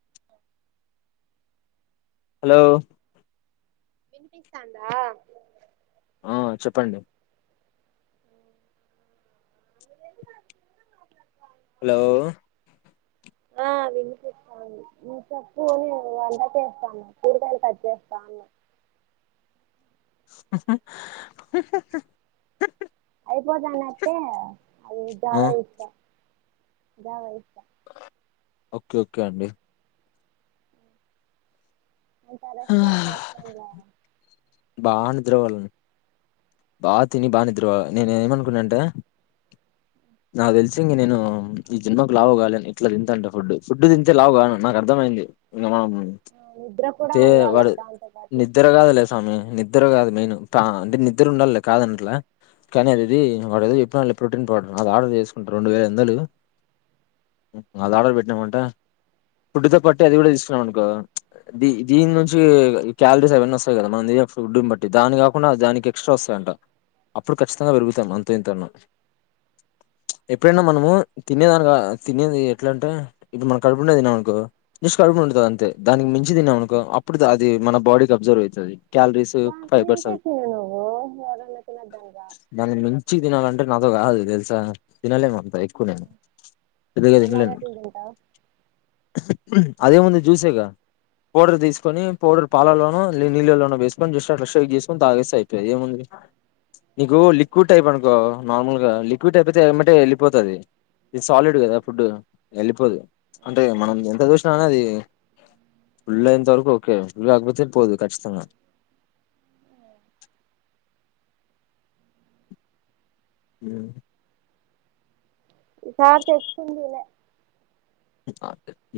[unintelligible] Hello వినిపితందా, ఆ చెప్పండి [unintelligible] నా ఏదీ ఆ వినిపిస్తా చెప్పు నేను వంట చేస్తా అను కూరగాయలు కట్ చేస్తా అన్నా, [unintelligible] అయిపోతానట్టే ఆ జగతీయి ఓకే ఓకే అండి అంత అరెస్ట్ గా అయిపొయిందా రా బాగా నిద్రపోవాలని బాగా తిని బాగా నిద్రపోాలి నేను ఏమనుకున్నా అంటే నాకు తెలిసి నేను ఈ జన్మకు లావు కావాల ఇట్లా తింతాంట ఫుడ్ ఫుడ్ తింటే లావు కామని నాకు అర్థమయింది ఇంక మనం ఆ నిద్ర కూడా తే ఉండాల దాంతోపాటు, నిదర కాదు మెయిన్ పా అంటే నిద్దర ఉండాలి కాదనట్లా కానీ అది, వాడు విప్పినడు లే ప్రోటీన్ పాౌడర్ అది ఆర్డర్ చేసుకుంట రెండు వేల ఐదు వందలు అది ఆర్డర్ పెట్టమంటే ఫుడ్తో పట్టి అది కూడా తీసుకున్నాం అనుకోదా దీ దీని నుంచి క్యాలరీస్ అవన్న వస్తా కదా మనం ఫుడ్ని బట్టి దాని కాకుండా దానికి ఎక్స్ట్రా వస్తాయంట అప్పుడు, ఖచ్చితంగా పెరుగుతాది అంతే ఇంతన్నాం, ఎప్పుడైనా మనము తినేదానికిక తినేది ఎట్లా అంటే ఇప్పుడు మనం కడుపు ఉండే తన్నామనుకో చూ కడుపు ఉంటుందింది, అంతే దానికి మించి తిన్నామనుకో అప్పుడు అది మన బాడీకి అబ్జర్వ్ అవుతుంది. చా దానికి మించి తినాలంటే [unintelligible] నాతో కాదు తెలుసా పిలవలే మరి అది ఎక్కువ నే ఇదె మళ్ళా క అదే అట్లా తింటావు అదేముంది జ్యూసేక పౌడర్ తీసుకొని పౌడర్ పాలల్లోనూ న నీళ్ళలో ఉన్న వేసుకొని ఫ్రెష్ చేసుకొని తాగేస్తే అయిపోయి ఏముంది నీకు లిక్విడ్ టైప్ అనుకో నార్మల్ గా లిక్విడ్ టైప్ అయితే ఏమంటే వెళ్ళిపోతుది ఇది సాలిడ్ కదా ఫుడ్అయితది. అంటే మనం ఎంత చూసినా కానీ, ఫళ్ళ ఇంత వరకు ఓకే ఫల్ ఆగపోతే పోదు కఖచ్చితంగా అ విసార తెచ్చకుందిలే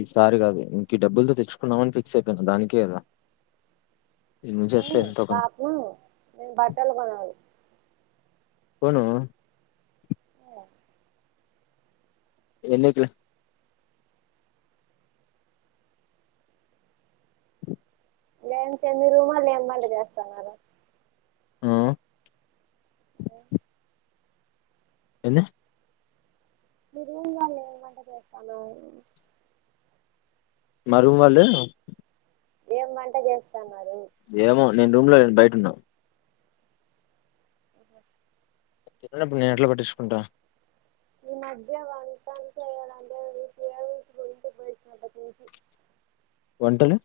ఈ సారి కాదదు ఇంక ఈ డబ్బులతో తెచ్చుకున్నామని ఫిక్స్ అయిపోయింది దానికే కదా ఇ నుంచి ఆ వస్తే ఎంతో కొంత పాపను నేను బట్టలు కొని కొను ఆఓ ఎన్నికులు లే చెమి రూమాలు లేమ్మంట చేస్తున్నారు ఉమ్ ఆఓ ఎన్న మీరుగు వాళ ఏమంట చేస్తాను మారు వా ఏం పంట చేస్తాను ఏమో నేను రూమ్ లో నను బయట ఉన్నాను అఓ తన్నన్నప్పుడు నేను ఎట్లా పట్టించుకుంటా ఈ మధ్య వయి పోనప్పటి నుంచి వంటలు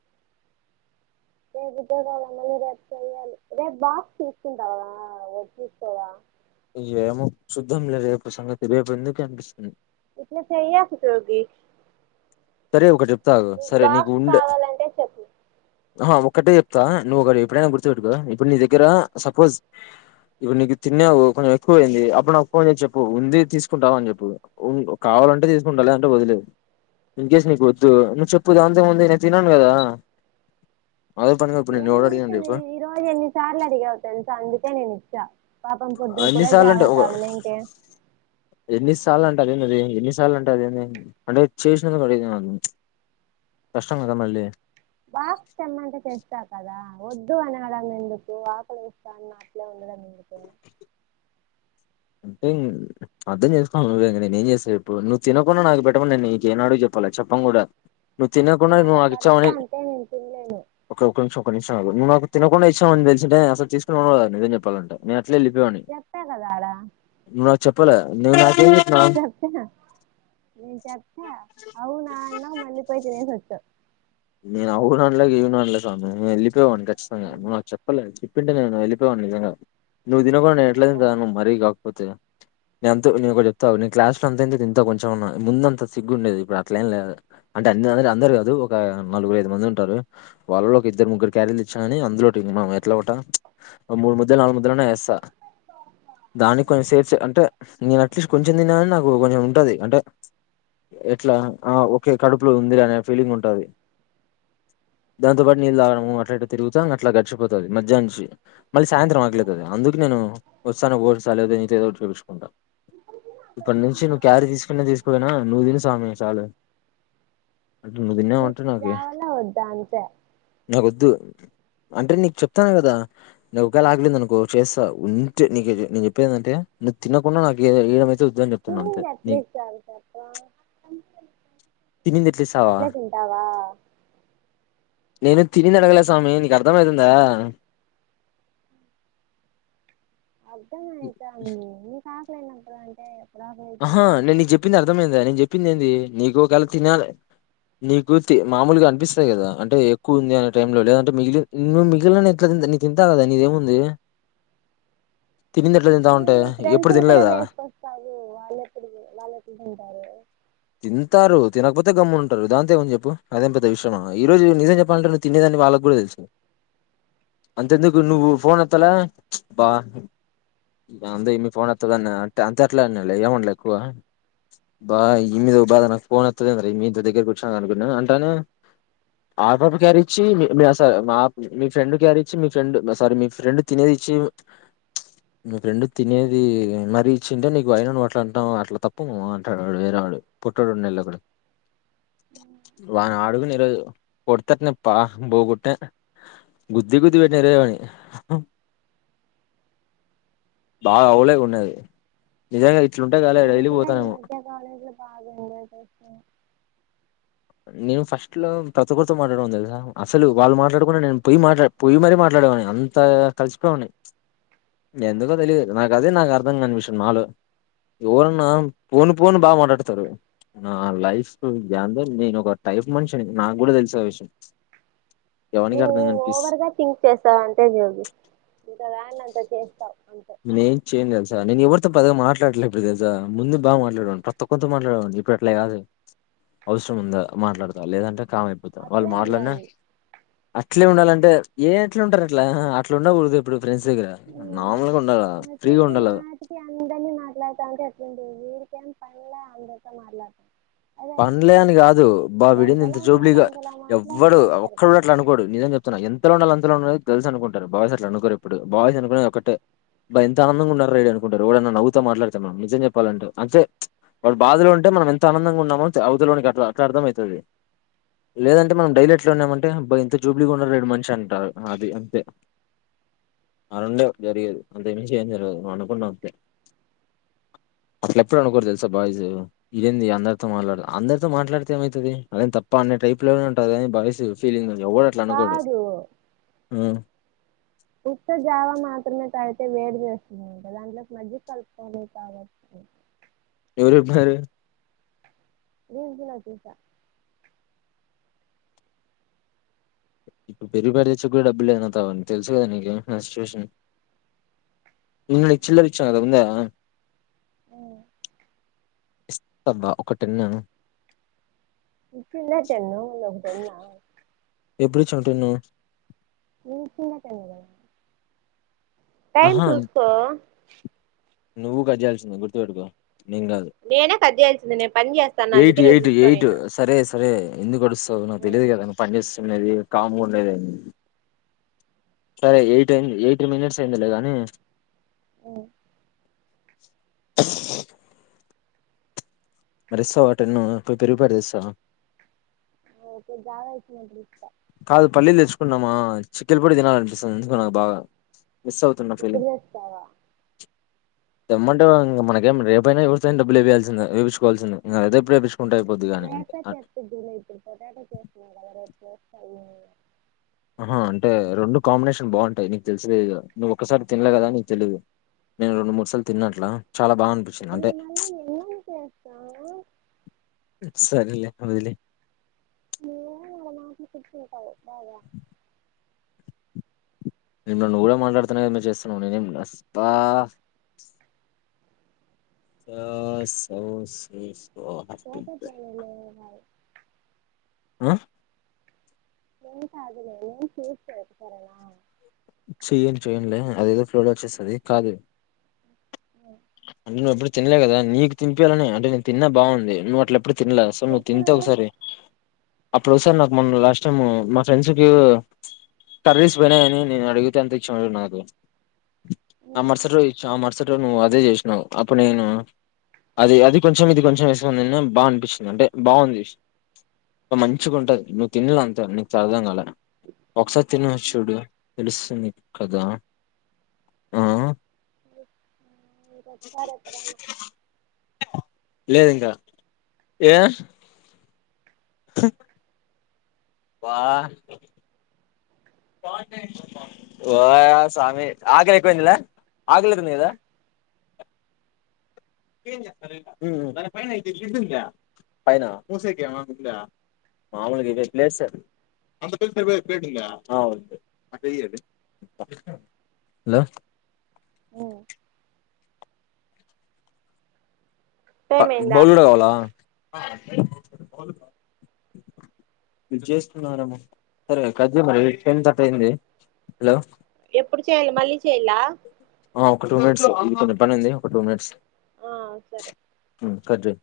రేపు ఉద్యోగాల మళ్ళీ రేపు చేయాలి రేపు బాక్స్ తీసుకుంటావా వచ్చేస్తవా ఏమో చూద్దాంలే రేపు సంగతి రేపు ఎందుకు అనిపిస్తుంది ఇట్ల చేయకు జోగీ సరే ఒకటి చెప్పు తాగు సరే నీకు ఉం కావాలంటే చెప్పు ఆ ఒక్కటే చెప్తా నువ్వు ఒకటి ఎప్పుడైనా గుర్తుపెట్టుకో ఇప్పుడు నీ దగ్గర సపోజ్ ఇప్పుడు నీకు తిన్నావు కొంచెం ఎక్కువ అయింది అప్పుడు నాకుఫోన్ చేసి చెప్పు ఉంది తీసుకుంటావ అని చెప్పు కావాలంటే తీసుకుంటా లేదంటే వదిలేయ్ ఇన్ కేస్ నీకు వద్దు నువ్వు చెప్పు దానిదేముంది నేను తినను గదా అదే పనిగా నిన్ను యెవడడిగిండు ఏమిటది చెప్పు నేనిచ్చ పాపం పొద్దున కూడా ఎన్నిసార్లు జావా అంటే ఒక తాగలేంక సార్లు అంటే అదే అది ఎన్నిసార్లు అంటే అదే అంటే చేసినందుకు అడి కష్టం గదా మళ్ళీ బాక్స్ తెమ్మంటే తెస్తాకదా వద్దు అనగడం ఎందుకు అకలి ఏస్తున్న అట్లే ఉన్నడం ఎందుకు అంటే అర్థం చేసుకోవాలి నువ్వే నేను ఏం చేస్తా చెప్పు నువ్వు తినకుండా నాకు పెట్టమని నేను నీకు ఏనాడు చెప్పలే చెప్పన్ గూడా నువ్వు తినకుండా నాకు నువ్వు అట్లా అడిగితే నాకిచ్చావని అంతే నేను తినలేను ఒక ఒక నిముషం ఒక నిముషం నాకు తినకుండా ఇచ్చినవని తెలిసుంటే అసలు తీసుకునే వాడిని కూడా కాదు నిజం జేప్పాలంటే చెప్పా కదా ఆడ నువ్వు నాకు చెప్పలే నేను నేను చెప్పా అవునా అన్నావ్ మళ్ళీ పోయి తినేసి వచ్చావ్ నేను అవును అనలే గివుననలే సామీ చెప్పేవాడిని ఖచ్చితంగా నువ్వు నాకు చెప్పలే చెప్పింటే నేను వెళ్లిపోయే వాడిని నిజంగా నువ్వు తినకుండా నేను ఎట్ల అబ్బా తింటాను మరీ గా ఓకే నేను ఒకటి చెప్తా అంతో నేను క్లాస్ లో అంత ఇంత తింటా కొంచెం మన్నా ముందంత సిగ్గు ఉండేది ఇప్పుడు అట్ల ఏం లేదు అంటే అ అందరు గాదు నలుగురు ఐదు మంది ఉంటారు వాళ్ళలో ఒక ఇద్దరు ముగ్గురు క్యారీలు ఇచ్చానని అందులో మనం ఎట్ల ఒకట మూడు ముద్దలు నాలుగు ముద్దలు ఎస్ స్త దానికి కొంచెం సేర్స్ అంటే నేను అట్లీస్ట్ కొంచెం తిన్నాగాని నాకు కొంచెం ఉంటది అంటే ఎట్లా ఓకే కడుపులో ఉంది అనే ఫీలింగ్ ఉంటది దాంతోపాటు నీళ్ళు తాగడము అట్లయిట్ల తిరుగుతా అట్లా గడిచిపోతది మధ్యాహ్నం నుంచి మళ్ళీ సాయంత్రం ఆకలేతది అందుకు నేను వస్తాను ఓట్స్ లేదా నీతో ఏదోటి చేపిచ్చుకుంటా ఇప్పటి నుంచి నువ్వు క్యారీ తీసుకునే తీసుకుపోయినా నువ్వు తినుసామీ చాలు అంటుంది నువ్వు తిన్నావా నీకు రావాలా వద్దా అంతే వద్దు అంటే నీకు చెప్తాను గదా ఒకవేళ ఆకలైంది అనుకో చేస్తా ఉంటే నీకు నేను చెప్పేందేందంటే నువ్వు తినకుండ నాకియడం అయితే వద్దు అని చెప్తున్నా అంతే తినింది ఎట్ల నీకు ఇస్తారు చెప్పు తినింది ఎట్లా ఇస్తావా అట్లీ తింటారు ఆ నేను ఏం తినింది అడగలే స్వామి నీకు అర్ధంమయితుందా అర్థంఅయితుంది నీ కా కలి అయినప్పడు అంటే ఎప్పుడు ఆహ ఆకలైతుందో నేను నీకు చెప్పంది అర్థం అయిందా నేను చెప్పి చెప్పింది ఏంది నీకు ఒకవేలా తినాలి నీకు తి మామూలుగా అనిపిస్తాయి కదా అంటే ఎక్కువ ఉంది అనే టైమ్ లో లేదంటే మిగిలి నువ్వు మిగిలింది ఎట్లా నీ తింతా కదా నీదేముంది తినిందిట్లే తింట నీ ఉంటా నీ ఎప్పుడు తినలేదా వాళ్ళ ఎప్పుడు వాళ్లేట్ల తింటారు తింటారు తినకపోతే గమ్ననా ఉంటారు దాంతే ఏమని చెప్పు అదేంపోద్ద విషయ ఈ రోజు నిజం చెప్పాలంటే ను తినేదని వాళ్ళకి కూడా తెలుసు అంతెందుకు నువ్వు ఫోన్ ఎత్తాల బా ఆరే యమ్మీ ఫోన్ ఎత్లా అంతే ఎలా ఏం అనలే ఎక్కువ బా మీద ఒక బాధ నాకు ఫోన్ యత్తదేందిర యమ్మీ దగ్గరకి వచ్చిన అనుకున్నాను అంటానే అ పాప క్యారీ ఇచ్చి స మా మీ ఫ్రెండ్ క్యారి ఇచ్చి మీ ఫ్రెండ్ సారీ మీ ఫ్రెండ్ తినేది ఇచ్చి మీ ఫ్రెండ్ తినేది మరీ ఇచ్చింటే నీకు అయిన నువ్వు అట్లా అంటావు అట్లా తప్పు మామ అంటాడు వేరే వాడు పొట్టొడు ఉన్నళ్ళక్కడు వాని ఆడుకునిరోజు కొడితేయట్నే బోగొట్న గుద్ది గుద్ది పెట్టిరోజ అని బాగా అయవలై గా యన్నది నిజంగా ఇట్లుంటే కాలే నేను డైలీ కూడ ఈ పోతానేమో మధ్య కాలేజ్ లో బాగా ఎంజాయ్ చేస్తున నేను ఫస్ట్ లో ప్రతికరితో మాట్లాడను తెసా అసలు వాళ్ళు మాట్లాడుకున్నా నేను పొయి మాట్లా పొయ్యి మరీ మాట్లాడేవాని అంత కలిసిపోవాని ఎందుకో తెలియదు నాకు అదే నాకు అర్థం కాని విషయం నాలో ఎవరన్నా పోను పోను బాగా మాట్లాడుత తారు నా లైఫ్ ఏందో నేను ఒక టైఫ మనిషినీ అని నాకు కూడా తెలిస విషయం ఎవనికి నువ్వు అర్థం కాని పీస్ ఓవర్ గా థింక్ చేస్తావు అంతే జోగి దాన్ని అంతా చేస్తావు అంతే నే ఏం చేయను తెలుసా నేను ఎవరితో పె పద్దగా మాట్లాడటలే ఇప్పుడు తెలుసా ముందు బాగా మాట్లాడను ప్రతి ఒక్కరితో మాట్లాడడి ఇప్పుడు అట్లే కాదు అవసరం ఉందా మాట్లాడతా లేదంటే కమైపోతా వాళ్ళు అట్లే మాట్లాడిన ఉండాలి అట్లే ఉండాలంటే ఏ ఎట్లా ఉంటారు అట్లా అట్లా ఉండకూడదు ఇప్పుడు ఫ్రెండ్స్ కాద ఆ ఉమ్ చిటికి మాటికి అందర్నీ మాట్లాతంటే ఎట్ల ఉంటది వీరి పల అందరితో మాట్లాడుత పన్లే అని కాదు బాబ విడింది ఇంత ఎంతలా ఉండాలో జూబ్లిగా అంతలా ఎవ్వడు మాట్లాడితే ఒక్కడు సరిపోతది అట్లా అనుకోడు నిజం చెప్తున్నా ఎంతలో ఉండాలి అంతలో ఉండాలి తెలుసు అనుకుంటారు బాయస్ అట్ అనుకోరు ఇప్పుడు బాయస్ అనుకుని ఒకటే బా ఎంత ఆనందంగా ఉన్నన్నారు రడడి అనుకుంటారు ఎడైన్నా నవ్వుతో మాట్లాడతే మనం నిజం చెప్పాలంటే అంతే వాళ బాధలో ఉంటే మనం ఎంత ఆనంగా ఉన్నా అవతలోనికి అ అట్లా అర్థం అవుతుంది లేదంటే మనం డైలీ ఎట్లా ఉన్నామంటే అబ్బా ఎంత జూబ్లీగా ఉండ వీడు మనిషి అంటారు అది అంతే అ రండే జరిగదు అంతే అంతకు మించి ఏమి జరగదు నువు అనుకుండా వంతే అట్ల ఎప్పుడు అనుకోరుదు తెలుసా బాయ్స్ ఇదమ్ది అంద మాట్లా అందరితో మాట్లాడితే ఏమవుతుంది అద తప్ప అన్ని టైప్ లో ఉంటుది అని బాయ్స్ ఫీలింగ్ ఎవడు అట్లా అనుకోడు కాదు ఉమ్ ఉత్త జావా మాత్రమే తాగితే వేడి చేస్తుందమా దాంట్లోకి మజ్జిగ కలుపుకొని తగవచ్చు ఎవరు చెప్పినారు రీల్స్ లో చూసా ఇప్పుడు పెరిగు పాకెట్ తెచ్చుకో డబ్బులు లేదు నాతన తెలుసు కదా నీకే నా సిచ్యువేషన్ నిన్న నీకు చిల్లర ఇచ్చిన కదా ఉందా ఆ అ ఇస్తవా ఒక టెన్ ఈచిన్ల టెను ఇంకో టెన్ ఆ ఎప్పుడూ ఇచ్చినావు టెన్ ను నిన్న ఇచ్చిన్ల టెన్ టైం ఆహా చూసుకో నువ్వు కజాల్సింద గుర్తుపెటుకో నేనే కద్ద అల్సిింది నేను పని చేస్తాను అందుకే ఎయిట్ నను ఎయిట్ ఎయిట్ చూసుకోనిన్న సరే సరే ఎందుకు గడుస్త స నాకు తెలిదు కదా నువ్వు పని చేస్తే ది కామ ఉది అయి సరే ఎయి ఎయిటీ మినిట్స్ అయిందిలే గానీ అఓ మరిస్తావా టెన్ టూ పెరుగు ప్యాకెట్ తెస్తా ఓక జగా ఇచ్చ మంట ఇ కాదు పల్లీలు తెచ్చుకున్నామా చికెన్ పొడి తినాలి అనిపిస్తుంది ఎందుకో నాకు బాగా మిస్ ఇప్పుడు తెస్తావా తెమంటే ఇం మనకేం రేపైనాతే బ్బులుేయాల్సిందందిేపించుకోవాసింది ఇక అదే ఇప్పుడు ఏపిచ్చుకుంటే అయిపోద్ది [unintelligible] గాని అంతే ఓ ఆహా అంటే రెండు కాంబినేషన్ బాగుంటాయి నీకు తెలిస నువ్వు ఒకక్కసారి తినలే కదా నీకు తెలీదు నేను రెండు మూడు సార్లు తిన్నట్లా ఇప్పు నే మళ్ళీ ఎమం చేస్తా సరేలే వదిలేయి నువ్వేమో [unintelligible] నేను నన్ను కూడా మాట్లాడుతున్నాదరు చేస్తున్నావు నేను ఏమి బా పోతే పోనీలే [unintelligible] ఆ ఎం కాదులే మే చేస్తే వెటకారమా చేయొచ్చు ఎంలే అదేదో ఫ్లోలో వచ్చేస్తది కాదు అ అంటే నువ్వు ఎప్పుడు తినలేదు కదా నీకు తినిపియ్యాలనే అంటే నేను తిన్నా బాగుంది నువ్వు అట్లా ఇప్పుడు తిలే అసల్ నువ్వు ఎప్పుడు తింటే ఒకసారి అప్పుడుసార్ నాకు మొన్న లాస్ట్ టైమ్ మా ఫ్రెండ్స్కి కర్రీస్ పెనాయని నేను అడిగితే అంత ఇచ్చినవ్ చూడు నాకు ఆ మరుసటి రోజు ఇచ్చు అమర్సర్ చెట్ల మీద అదే చేసి వు అప్పుడు నేను అది అది కొంచెం ఇది కొంచెం వేసుకుని నిన్న బాగా అనిపిస్తుంది అంటే బాగుంది మంచిగా ఉంటుంది నువ్వు తిని చూడు అంత నీకు అర్ధం కాలే ఒకసారి తినేసి చూడు తెలుస్తుంది ని కదా ఆ మీకు [unintelligible] ఎక్కడన్నా లేదు ఇంకా ఏ చె వా వా స్వామి ఆగలే ఎక్కువేదిలే ఆగలేతుంది కదా హలో మ్మ్ బా టైం అయిందా బౌలుడు కావాలా మిస్ చేస్తున్నారేమో సరే కట్ చేయి మరి టెన్ థర్ట్ అయింది హలో ఎప్పుడు చెయాలి మళ్ళీ చెయాల ఆ ఒక టూ మినిట్స్ ఎందుకంటే పని ఉంది ఒక టూ మినిట్స్ ఆ సరే మ్మ్ కట్ చేయి